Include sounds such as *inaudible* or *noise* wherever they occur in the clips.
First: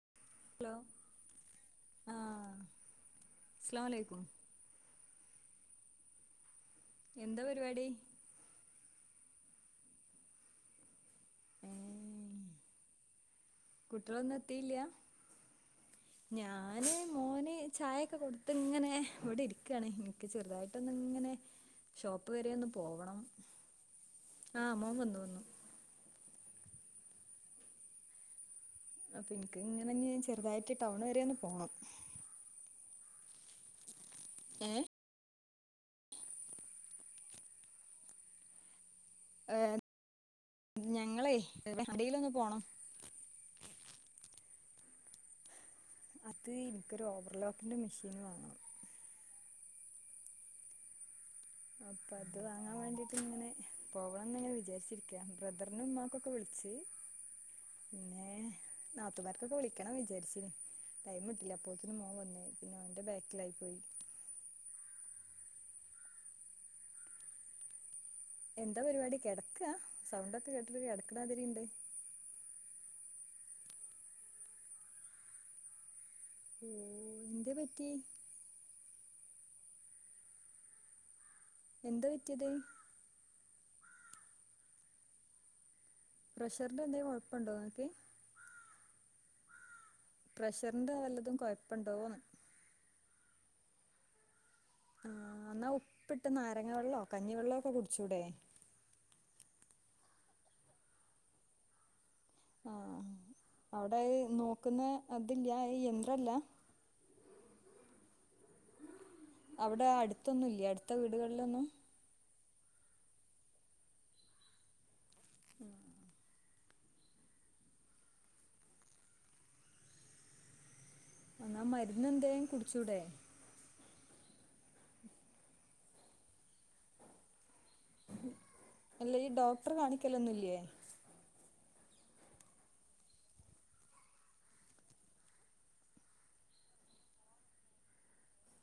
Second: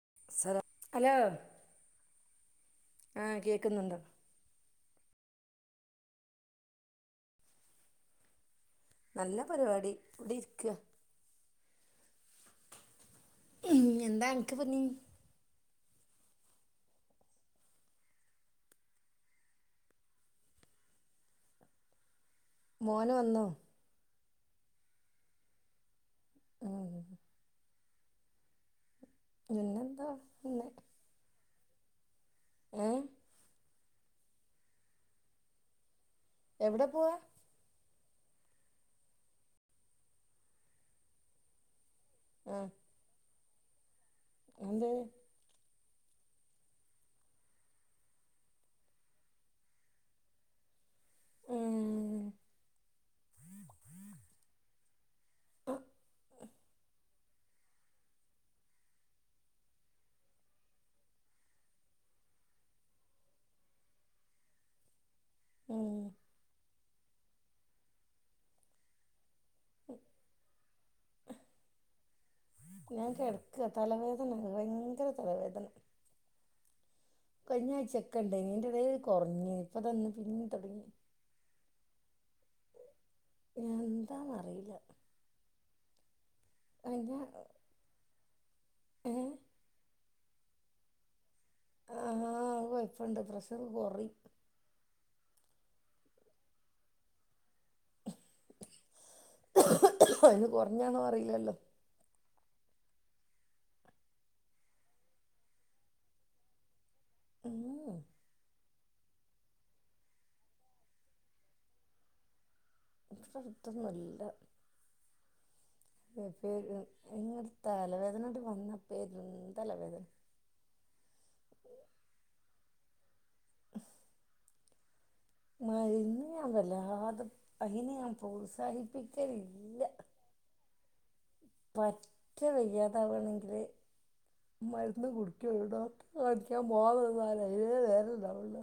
*unintelligible* Hello ആഹ് ആഹ അസ്സലാമു കേൾക്കുന്നുണ്ട്. അലൈക്കും എന്താ പരിപാടി നല്ല പരിപാടി ഇവിടെ ഇരിക്ക ഏ ഇങ്ങേന്താ കുട്ടികളൊന്നും ഇനിക്ക് എത്തിയില്ല പനീ ഞാന് മോന് ചായക്കെ കൊടുത്ത്ങ്ങനെ ഇവിടെ ഇരിക്കയാണ് എനിക്ക് ചെറുതായിട്ട ഒന്ന ഇങ്ങനെ ഷോപ്പ് പ്പ് വരെ ഒന്ന് മോന് പോവണം വന്നോ ആഹ മോൻ വന്നു വന്നു ഓ അപ്പൊ എനിക്ക് പിന്നെന്താ ഇങ്ങനെ പിന്നെ ചെറുതായിട്ട് ടൗൺ വരെയൊന്ന് പോണം ഏഹ് ഏ എവിടെ പോവാ ഏ ഞങ്ങളെ *unintelligible* അടിയിലൊന്ന് പോണം എന്തേ അത് ഇനിക്കൊരു ഓവർലോക്കിന്റെ മെഷീൻ വാങ്ങണം അപ്പൊ ഉം അത് വാങ്ങാൻ വേണ്ടിട്ട് ഇങ്ങനെ പോവണംന്ന്ങ്ങനെ വിചാരിച്ചിരിക്ക ബ്രദറിന് ഉമ്മാക്കൊക്കെ വിളിച്ച് പിന്നെ നാത്തുമാർക്കൊക്കെ വിളിക്കണം വിചാരിച്ചീനി ടൈം കിട്ടീല്ല അപ്പോത്തിന് മോൻ വന്ന് പിന്നെ അവന്റെ ബാക്കിലായി പോയി ഉം എന്താ പരിപാടി കെട സൗണ്ടക്കെ കിടക്കണാതിരിണ്ട് ഞാൻ കിടക്ക തലവേദന ഭയ്ങ്കര തലവേദന ഉം കഴിഞ്ഞാഴ്ചൊക്ക എണ്ട് എന്റത് കുറഞ്ഞ ഇപ്പൊ തന്ന് പിന്നീ തൊടങ്ങി എന്താ പറ്റിയത് എന്താന്നറിയില്ല പ്രഷറിന്റെ എന്തെലും കൊഴപ്പുണ്ടോ നിനക്ക് ഏ പ്രഷറിന്റെ വല്ലതും കൊഴ ഇപ്പണ്ടോന്ന് പണ്ട് പ്രഷർ കൊറയും ആഹ എന്നാ ഉപ്പിട്ട് നാരങ്ങ വെള്ളോ കഞ്ഞിവെള്ളൊക്കെ കുടിച്ചൂടെ അന് കൊറഞ്ഞാണോ അറിയില്ലല്ലോ ആഹ അവിടെ നോക്കുന്ന അതില്ല ആ എന്ത്രില്ല ഉ അവിടെ അടുത്തൊന്നുംല്ല അടുത്ത വീടുകളിലൊന്നും ഇ അടുത്തൊന്നല്ല ഉ ഇങ്ങ തലവേദനോട്ട് വന്ന പ തലവേദന എന്നാ മരുന്ന് എന്തേ കുടിച്ചൂടേ ഉ മ ഇന്ന് ഞാൻ വരില്ല ആദ അയിന് ഞാൻ അല്ല ഈ ഡോക്ടറെ പ്രോത്സാഹിപ്പിക്കലില്ല കാണിക്കലൊന്നുംല്ലേ പറ്റ വയ്യാത വണങ്കില് മരുന്ന് കുടിക്കുള്ളൂ ഡോക്ടറെ കാണിക്കാൻ പോകന്നാല *unintelligible* വേറെല്ല ഉള്ളത്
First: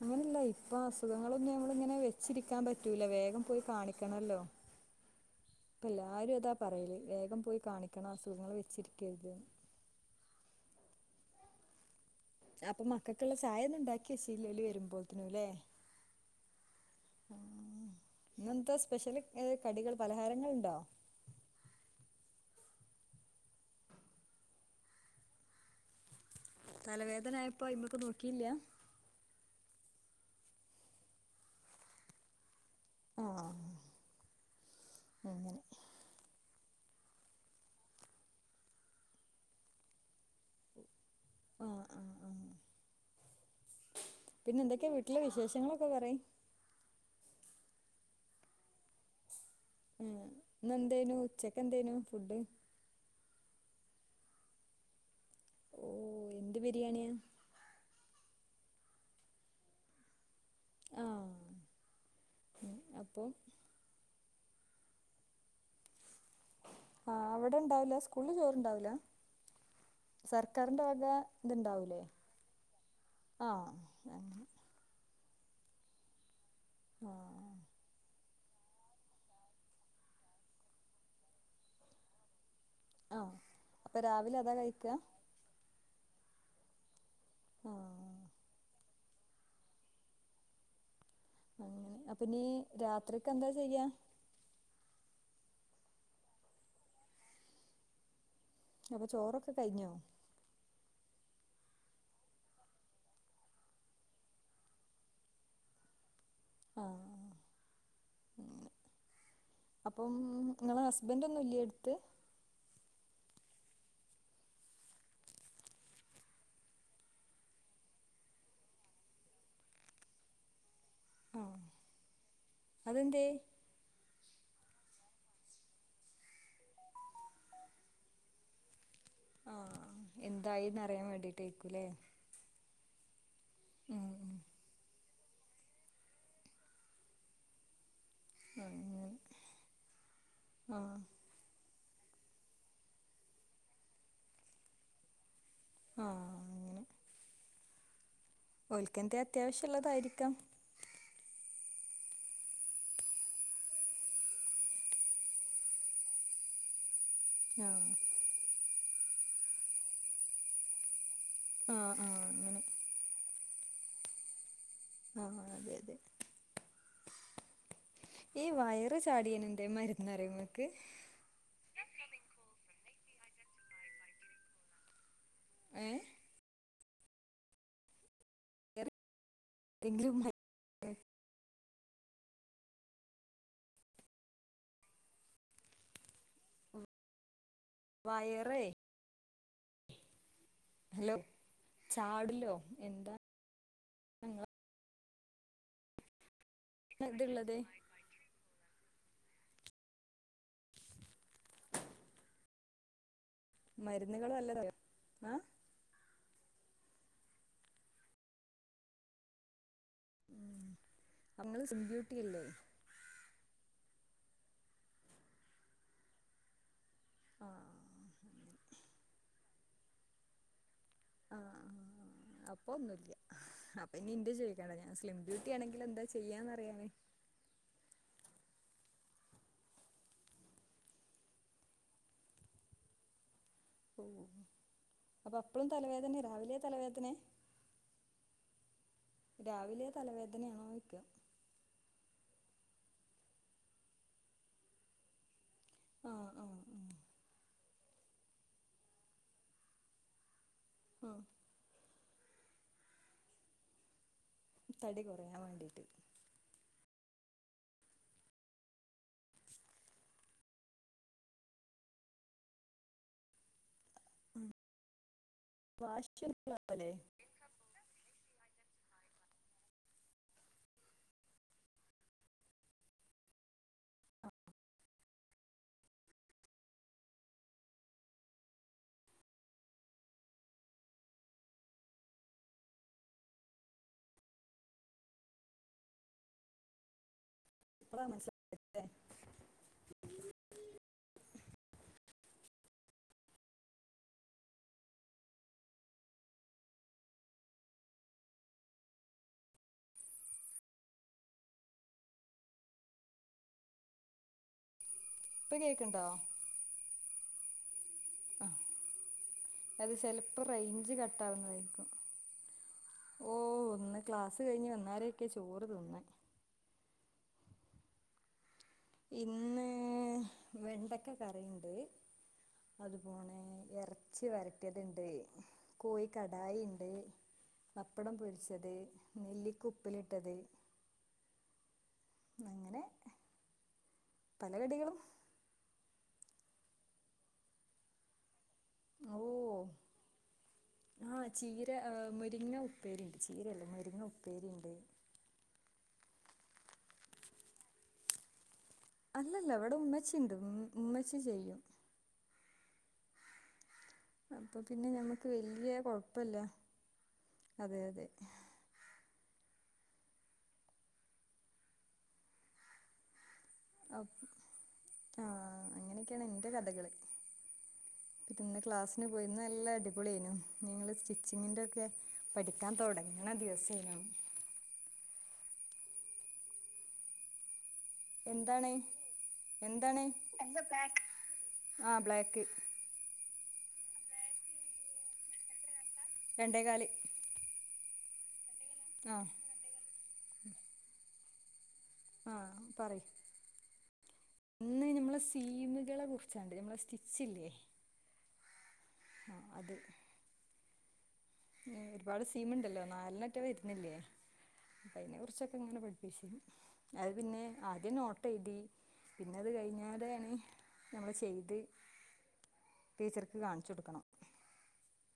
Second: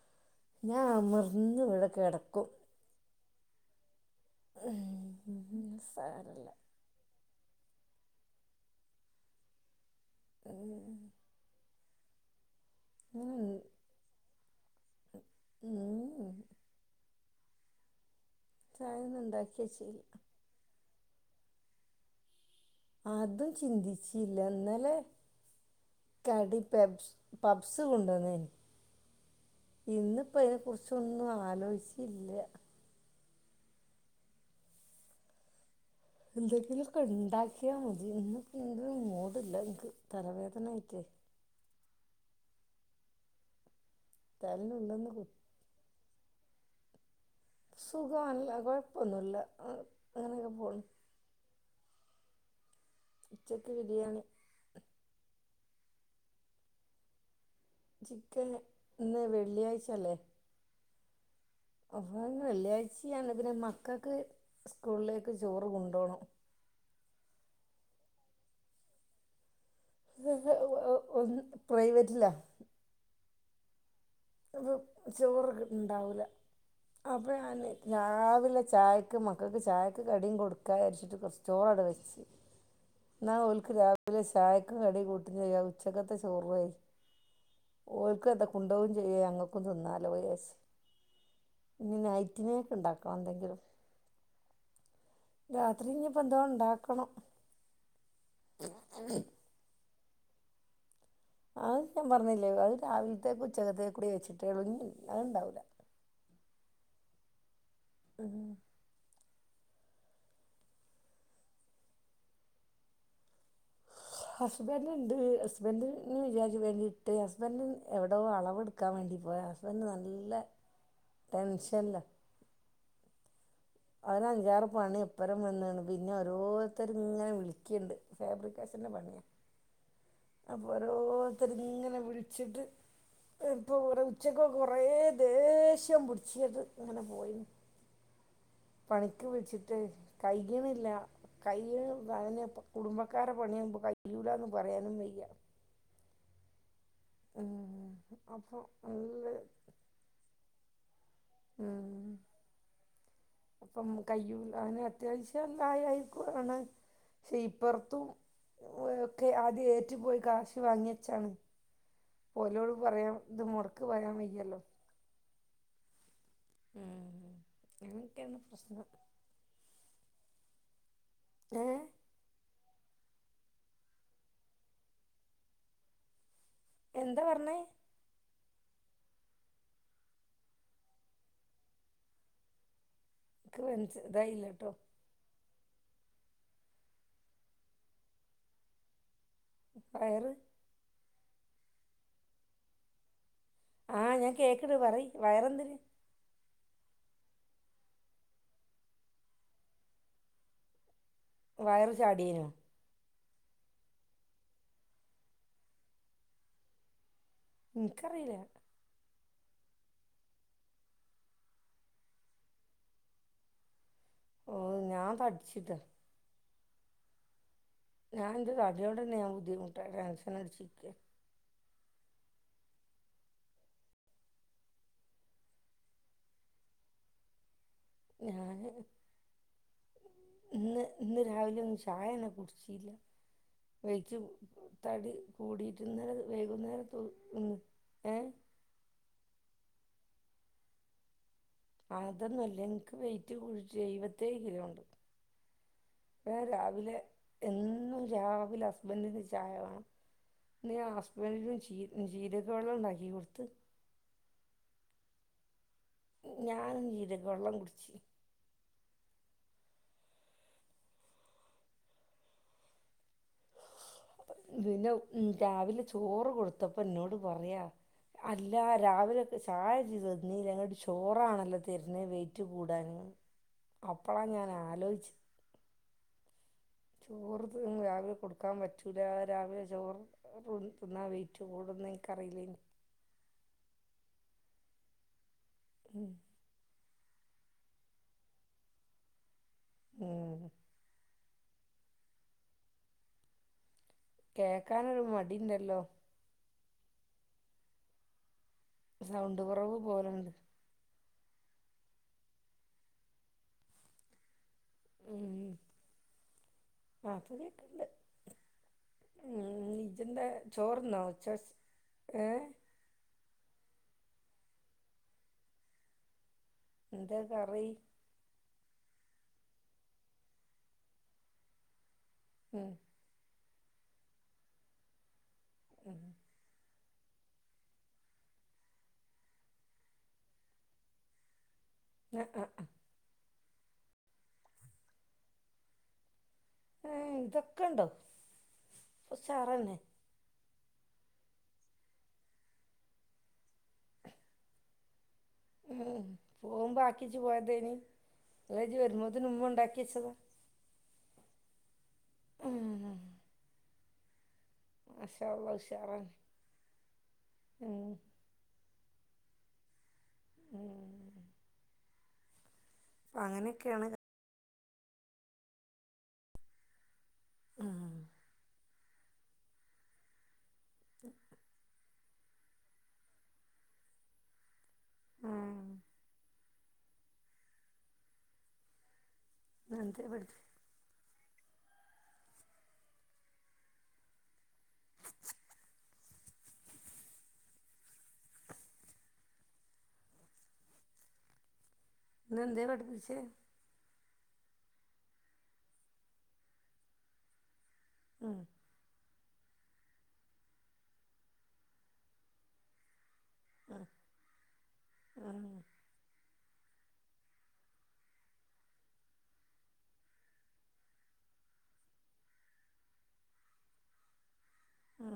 അങ്ങനെയല്ല ഇപ്പൊ അസുഖങ്ങളൊന്നും നമ്മള് ഇവിടെ ഇങ്ങനെ കിടക്കും വെച്ചിരിക്കാൻ പറ്റൂല വേഗം പോയി കാണി ണല്ലോ ഉം. ഇപ്പല്ലാരും സാരല്ല അതാ പറയലേ വേഗം പോയി കാണിക്കണ അസുഖങ്ങള് വെച്ചിരിക്കരുത് അ അപ്പൊ മക്കൾക്കുള്ള ചായ ഒന്നും ഉണ്ടാക്കി വശീല്ലലി വരുമ്പോത്തിനുംല്ലേ ഉം. ഇന്നെന്താ സാധനം സ്പെഷ്യല് ഏ ഉണ്ടാക്കിയ കടികൾ ചെയ്യും പലഹാരങ്ങള്ണ്ടോ അതും ചിന്തിച്ചില്ല ഇന്നലേ കടി പബ്സ് തലവേദന ആയപ്പോ പബ്സ് അയ്മക്ക് കൊണ്ട് വന്നാരുന്ന് നോക്കിയില്ല ഇന്നിപ്പോ അതിനെ കുറിച്ചൊന്നും ആലോയിച്ചില്ല ആ അങ്ങനെ എന്തങ്കിലൊക്കെ ഇണ്ടാക്കിയാ മതി *unintelligible* എന്തും മോടില്ല എനക്ക് തലവേദനയിട്ടേ ആ ആ ആ പിന്നെ എന്തൊക്കെയാ തലനുള്ളെന്ന് വീട്ടിലെ കു- വിശേഷങ്ങളൊക്കെ പറയും സുഖല്ല കുഴപ്പൊന്നുല്ല ഉം ഇന്ന് എന്തേനു ഉച്ചക്കെന്തേനു ഫുഡ് ഉച്ചക്ക് ബിരിയാണി ഓ എന്ത് ബിരിയാണിയാ ചിക്കൻ ഇന്ന് വെള്ളിയാഴ്ചല്ലേ ആ അപ്പ വെള്ളിയാഴ്ചയാണ് പിന്നെ മക്കൾക്ക് സ്കൂളിലേക്ക് ചോറ് കൊണ്ടോണം ആഹ് അവിടെ ഇണ്ടാവില്ല സ്കൂളില് ചോറ്ണ്ടാവില്ല ഒ പ്രൈവറ്റില്ല ആ അപ്പോ ചോറൊക്കൊ ഇണ്ടാവൂല അപ്പ ആഹ് ഞ രാവിലെ ല്ല ചായക്ക് മക്കൾക്ക് ചായക്ക് കടിയും കൊടുക്കാ അരിച്ചിട്ട് കൊറച്ച് ചോറവിടെ വെച്ച് ആഹ് ന്നാ ഒൽക്ക് അപ്പൊ രാവിലെ അതാ ചായക്കും കഴിക്കാ കടി കൂട്ടി ച്ചകത്തെ ചോറുവായി ആഹ് ഓർക്ക് എന്തൊ കൊണ്ടോ ചെയ ഞങ്ങൾക്ക് തിന്നാലോ ചാര്ച് അങ്ങനെ അപ്പ നീ രാത്രിക്കെ എന്താ എന്തെങ്കിലും ചെയ്യാ രാത്രി ഇനിപ്പോ എന്തോ ഉണ്ടാക്കണം അപ്പൊ ചോറൊക്കെ കഴിഞ്ഞോ ആത് പ്പ പറഞ്ഞില്ലേ അത് രാവിലത്തെ ഉച്ചകത്തേകൂടി വെച്ചിട്ടേള്ളൂ അത്ണ്ടാവൂല ആഹ് ഉം അപ്പം നിങ്ങളെ ഹസ്ബൻറ് ഒന്നും ഇല്ലെ അടുത്ത് ഹസ്ബൻറ് ഇണ്ട് ഹസ്ബൻഡ് വിചാരിച്ച വേണ്ടിട്ട് ഹസ്ബൻഡ് എവിടോ അളവ്ട്ക്കാൻ വേണ്ടി പോയ ഹസ്ബൻഡ് നല്ല ആഹ് ടെൻഷല അതെന്തേ അവന് അഞ്ചാറ് പണി എപ്പരം വന്ന്ണ് പിന്നെ ഓരോരുത്തര് ഇങ്ങനെ വിളിക്കിണ്ട് ഫാബ്രിക്കേഷന്റെറെ പണി ആഹ് അപ്പൊ എന്തായിന്ന് അറിയാൻ ഓരോരുത്തര് വേണ്ടിട്ടായിരിക്കൂല്ലേ ഇങ്ങനെ വിളിച്ചിട്ട് ഇപ്പൊ കൊറേ ഉം ഉച്ചകൊക്കെ കൊറേ ദേഷ്യം പിടിച്ചട്ട് അങ്ങനെ പോയി ഉം അങ്ങനെ പണിക്ക് വിളിച്ചിട്ട് കയ്യ്ണില്ല ആഹ് കയ്യ് അതന്നെ പ്പം കുടുംബക്കാരെ പണിയാകുമ്പോ കയ്യൂല ന്ന് പറയാനും വയ്യ. ആഹ് അങ്ങനെ ഉം അപ്പം ഒൽക്കെന്തെ അതില് അത്യാവശ്യ ള്ളതായിരിക്കാം ഉം അപ്പം കയ്യൂ അങ്ങനെ അത്യാവശ്യം *unintelligible* ക്ഷെ ആഹ് ഇപ്പർത്തും ഒ ഒക്കെ ആദ്യ ഏറ്റു പോയി ക്യാഷ് വാങ്ങി ചാണ് ആഹ് ആഹ് അങ്ങനെ ഓലോട് പറയാം ഇത് മുർക്ക് പറയാൻ വയ്യല്ലോ. ആഹ് അതെ അതെ ആഹ് ഈ വയറ് ചാടിയൻ എന്തെ മരുന്ന് അറിയോ നിങ്ങ ക്ക് ഏഹ് ഏഹ് എന്താ പറഞ്ഞത് എങ്കിലും *unintelligible* ൻക്ക്‌ മനസ്സ് ഇതായില്ലട്ടോ വയറെ വയറ് ലോ ചാട്ലോ എന്താ ആഹ് ഞാൻ കേക്ക്ണ്ട് പറയ് വെറെന്തില് ന്ന്ന്ത്ള്ളത് വയറ് ചാടീനു മരുന്നുകള് വല്ലത് അ ഇന്ക്കറിയില ഉം അങ്ങൾ സ്ലിം ബ്യൂട്ടി അല്ലേ ഓ ഞാൻ തടിച്ചിട്ട ആഹ് ഞാനെന്റെ തലയോടന്ന ഞാൻ ബുദ്ധിമുട്ട ടെൻഷൻ അടിച്ചിക്ക ആഹ് അപ്പോന്നുല്ല അപ്പൊ ഇനി ഇന്റെ ചോയ്ക്കണ്ട ഞാൻ സ്ലിം ഡ്യൂട്ടി ആണെങ്കിലെന്താ ചെയ്യാ ചെയ്യാന്ന്റിയാന്േ ഞാന് ഇന്ന് ഇന്ന് രാവിലൊന്നു ചായയന്നെ കുടിച്ചില വയ്ച്ച് ഓഹ് തടി അപ്പൊ അപ്പളും കൂടിട്ടിന്നലെ തലവേദന രാവിലെ വേകുന്നേരത്ത് തലവേദനേ ഏ തലവേദനയായ്ക്ക അതൊന്നുല്ല നിക്ക് വെയിറ്റ് കുടീറ്റ് എഴുപത്തേഴ് കിലോണ്ട് ആഹ് ഏഹ് ആഹ് രാവിലെ ആഹ് എന്നു ന്നും രാവിലെ ഹസ്ബൻ്റിന് ചായ വേണം ന ആഹ് അസ്ബൻ്റ്ന്ന് ചീ ജീരക വെള്ള ണ്ടാക്കി കൊടുത്ത് തടി കുറയാൻ വേണ്ടിയിട്ട് ഞാനും ജീരക വെള്ളം കുടിച്ച് പിന്നെ ഉം രാവിലെ ചോറ് കൊടുത്തപ്പ വാശില്ലേ എന്നോട് പറയാ അല്ല രാവിലെത്തെ ചായ ഇജ്ജ് തന്നീല ന്ന്ട്ട് ചോറാണല്ലോ തരണെ വെയിറ്റ് കൂടാന് അപ്പള ഞാൻ ആലോച്ച് ചോറ് തി രാവിലെ കൊ കൊടുക്കാൻ പറ്റും ചുല രാവിലെ ചോറ് തിന്നാ വെയ്റ്റ് കൂട്ന്ന് എനിക്കറിലേനു ഉം ഇപ്പളാ മനസിലായതല്ലേ ഉം കേക്കാനൊരു മടിണ്ടല്ലോ സൗണ്ട് കുറവ് പോലണ്ട് ഇപ്പൊ കേക്കണ്ടോ ആഹ് പ്പോ കേക്ക്ണ്ട് അഹ് ഉം അത് ഇജ്ജെന്താ ചെലപ്പോ റേയ്ഞ്ച് ചോറ്ന്നോ കട്ടാ ഉച്ച വുന്നതായിരിക്കു ഏ ഓ ഒന്ന് ക്ലാസ് കഴിഞ്ഞ് വന്നാരെയൊക്കെ ചോറ് തിന്നെ എന്താ കറി ഇന്ന് വെണ്ക്ക കറീണ്ട് ഉം അത് പോണേ ഇറച്ചി വരട്ടിയത്ണ്ട് കോയി കടായി ഇണ്ട് പപ്പടം പൊരിച്ചത് നെല്ലിക്ക ഉപ്പിലിട്ടത് ഉ ആ അങ്ങനെ പല കടികളും ഏ ഇതൊക്കെ ഇണ്ടോ ഉഷാറ തന്നെ ആഹ ചീര മുരിങ്ങ ഉപ്പേരിയ ഉണ്ട് ചീരയല്ല മരിങ്ങ ഉപ്പേരിയ ഉണ്ട് ഉ പോകുമ്പോ ബാക്കിച്ച്ു പോയതേനി അല്ല ഇജ്ജ് വരുമ്പോത്തിന് അല്ല ഉമ്മ ഇവിടെ ഉണ്ടാക്കി വെച്ചതാ ഉമ്മച്ചിയുണ്ട് ഉ ഉമ്മ ചെയ്യും ഉം അപ്പൊ പിന്നെ ഞമ്മുക്ക് മാഷാ അള്ളാ വലിയ ഉഷാറാണ് കൊഴപ്പല്ല അതെ ഉം അതെ ഉ അങ്ങനെ അ ആഹ അങ്ങനെയൊക്കെയാണ് എന്റെ കഥകള് ഉം. പിന്നെ ക്ലാസ് പോയി നല്ല അടിപൊളിനും നിങ്ങള് സ്റ്റിച്ചിങ്ങിന്റെ ഒക്കെ പഠിക്കാൻ തുടങ്ങണ ദിവസന ഉം. എന്താണ് എന്താണ് ഇന്നെന്തേ പഠിപ്പി ആഹ ബ്ലാക്ക് രണ്ടേ കാലി ആഹ ഇന്ന് എന്ത പഠപ്പിച്ചേ ഇന്ന് നമ്മളെ സീമുകളെ കുറിച്ചണ്ട് നമ്മളെ സ്റ്റിിച്ച ഇല്ലേ ഉം. ആ അത് ഒരുപാട് സീമുണ്ടല്ലോ നാലിനെ മറ്റ വരുന്നില്ലേ അപ്പ അതിനെ ഉം. കുറിച്ചൊക്കെ ഇങ്ങനെ പഠിപ്പിച്ചും അത് പിന്നെ ആദ്യം നോട്ട് എഴുതി പിന്നെ അത് കഴിഞ്ഞാലാണ് നമ്മൾ ചെയ്ത് ടീച്ചർക്ക് കാണിച്ചു കൊടുക്കണം ആ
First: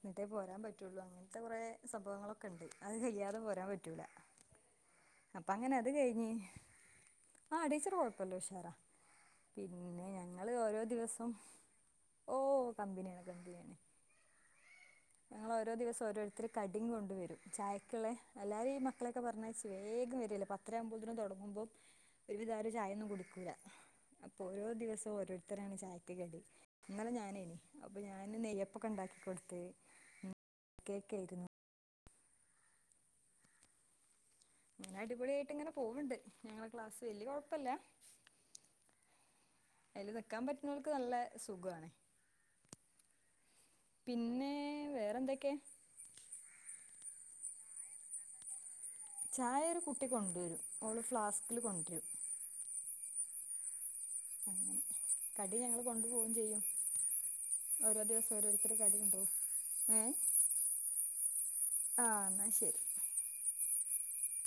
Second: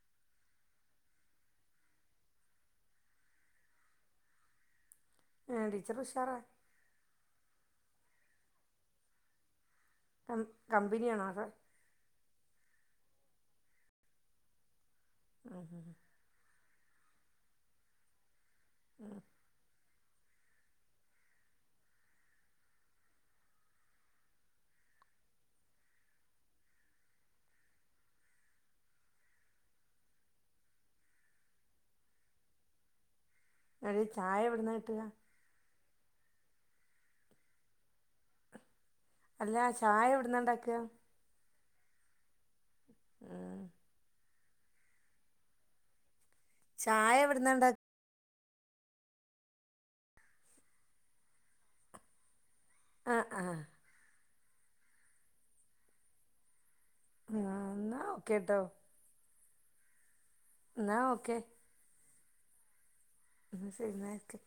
എന്നിട്ടേ പോരാൻ പറ്റുള്ളു അങ്ങനത്തെ കുറെ സംഭവങ്ങളൊക്കെ ഉണ്ട് അത് കഴിയാതെ പോരാൻ പറ്റൂല അപ്പ ഏഹ് അങ്ങനെ അത് ടീച്ചർ കഴിഞ്ഞ ഉഷാറാ ആ അ ഇപ്പൊ കുഴപ്പമില്ല ഉഷാറ പിന്നെ കം ഞങ്ങള് ഓരോ കമ്പനിയാണോ ദിവസം അതോ? ഓ കമ്പനി ആണ് കമ്പനി ആണ് ഉം. ഞങ്ങളഓരോ ഉം. ദിവസം ഓരോരുർത്തരു ക ഡ കൊണ്ടുവരും ചായക്കുള്ള എല്ലാരും ഈ മക്കളൊക്കെ പറഞ്ഞാച്ചുവേ അത് വേഗം വരില്ല പത്രംകുമ്പോത്തേനും തുടങ്ങുമ്പോം ഒരുവിധരം ചായൊന്നും കൊടുക്കൂില്ല അപ്പോൾ ഓരോ ദിവസവും ഓരോരുത്തരാണ് ചായക്ക് കടി ഇന്നലെ ഞാന ഇനി അപ്പോൾ ഞാൻ നെയ്യപ്പൊക്കെ ഉണ്ടാക്കി കൊടുത്ത് ഉ കേക്കായിരുന്നു അ ചായ എവിടന്ന് അങ്ങനെ കിട്ടുക അടിപൊളിയായിട്ട് ഇങ്ങനെ പോവ്ണ്ട് ഞങ്ങളെ ക്ലാസ്സ് വെല്ല്യ കൊഴപ്പല്ല അല്ല ചായ അയ്ല് എവിടുന്നാ വെക്കാൻ ഉണ്ടാക്കുക? പറ്റ്ണോൽക്ക് നല്ല സുഖാണ് ഉം. പിന്നെ എ വേറെന്തെക്കെ ചായ എവ്ട്ന്ന ണ്ടാ ചായ ഒരു കുട്ടി കൊണ്ടുവരും ഓള് ഫ്ലാസ്കില് കൊൺ ര്രും ആ ആ അങ്ങനെ കടി ഞങ്ങൾ കൊണ്ട് പോവും ചെയ്യും ആഹ് എന്നാ ഓരോ ദിവസം ഓക്കേട്ടോ. ഓരോര്ത്തര് കടികൊണ്ടോവും മ് - എന്നാ ഓക്കെ- ആ എന്നാ ശരി- എന്ന ശരി ഓക്കേ-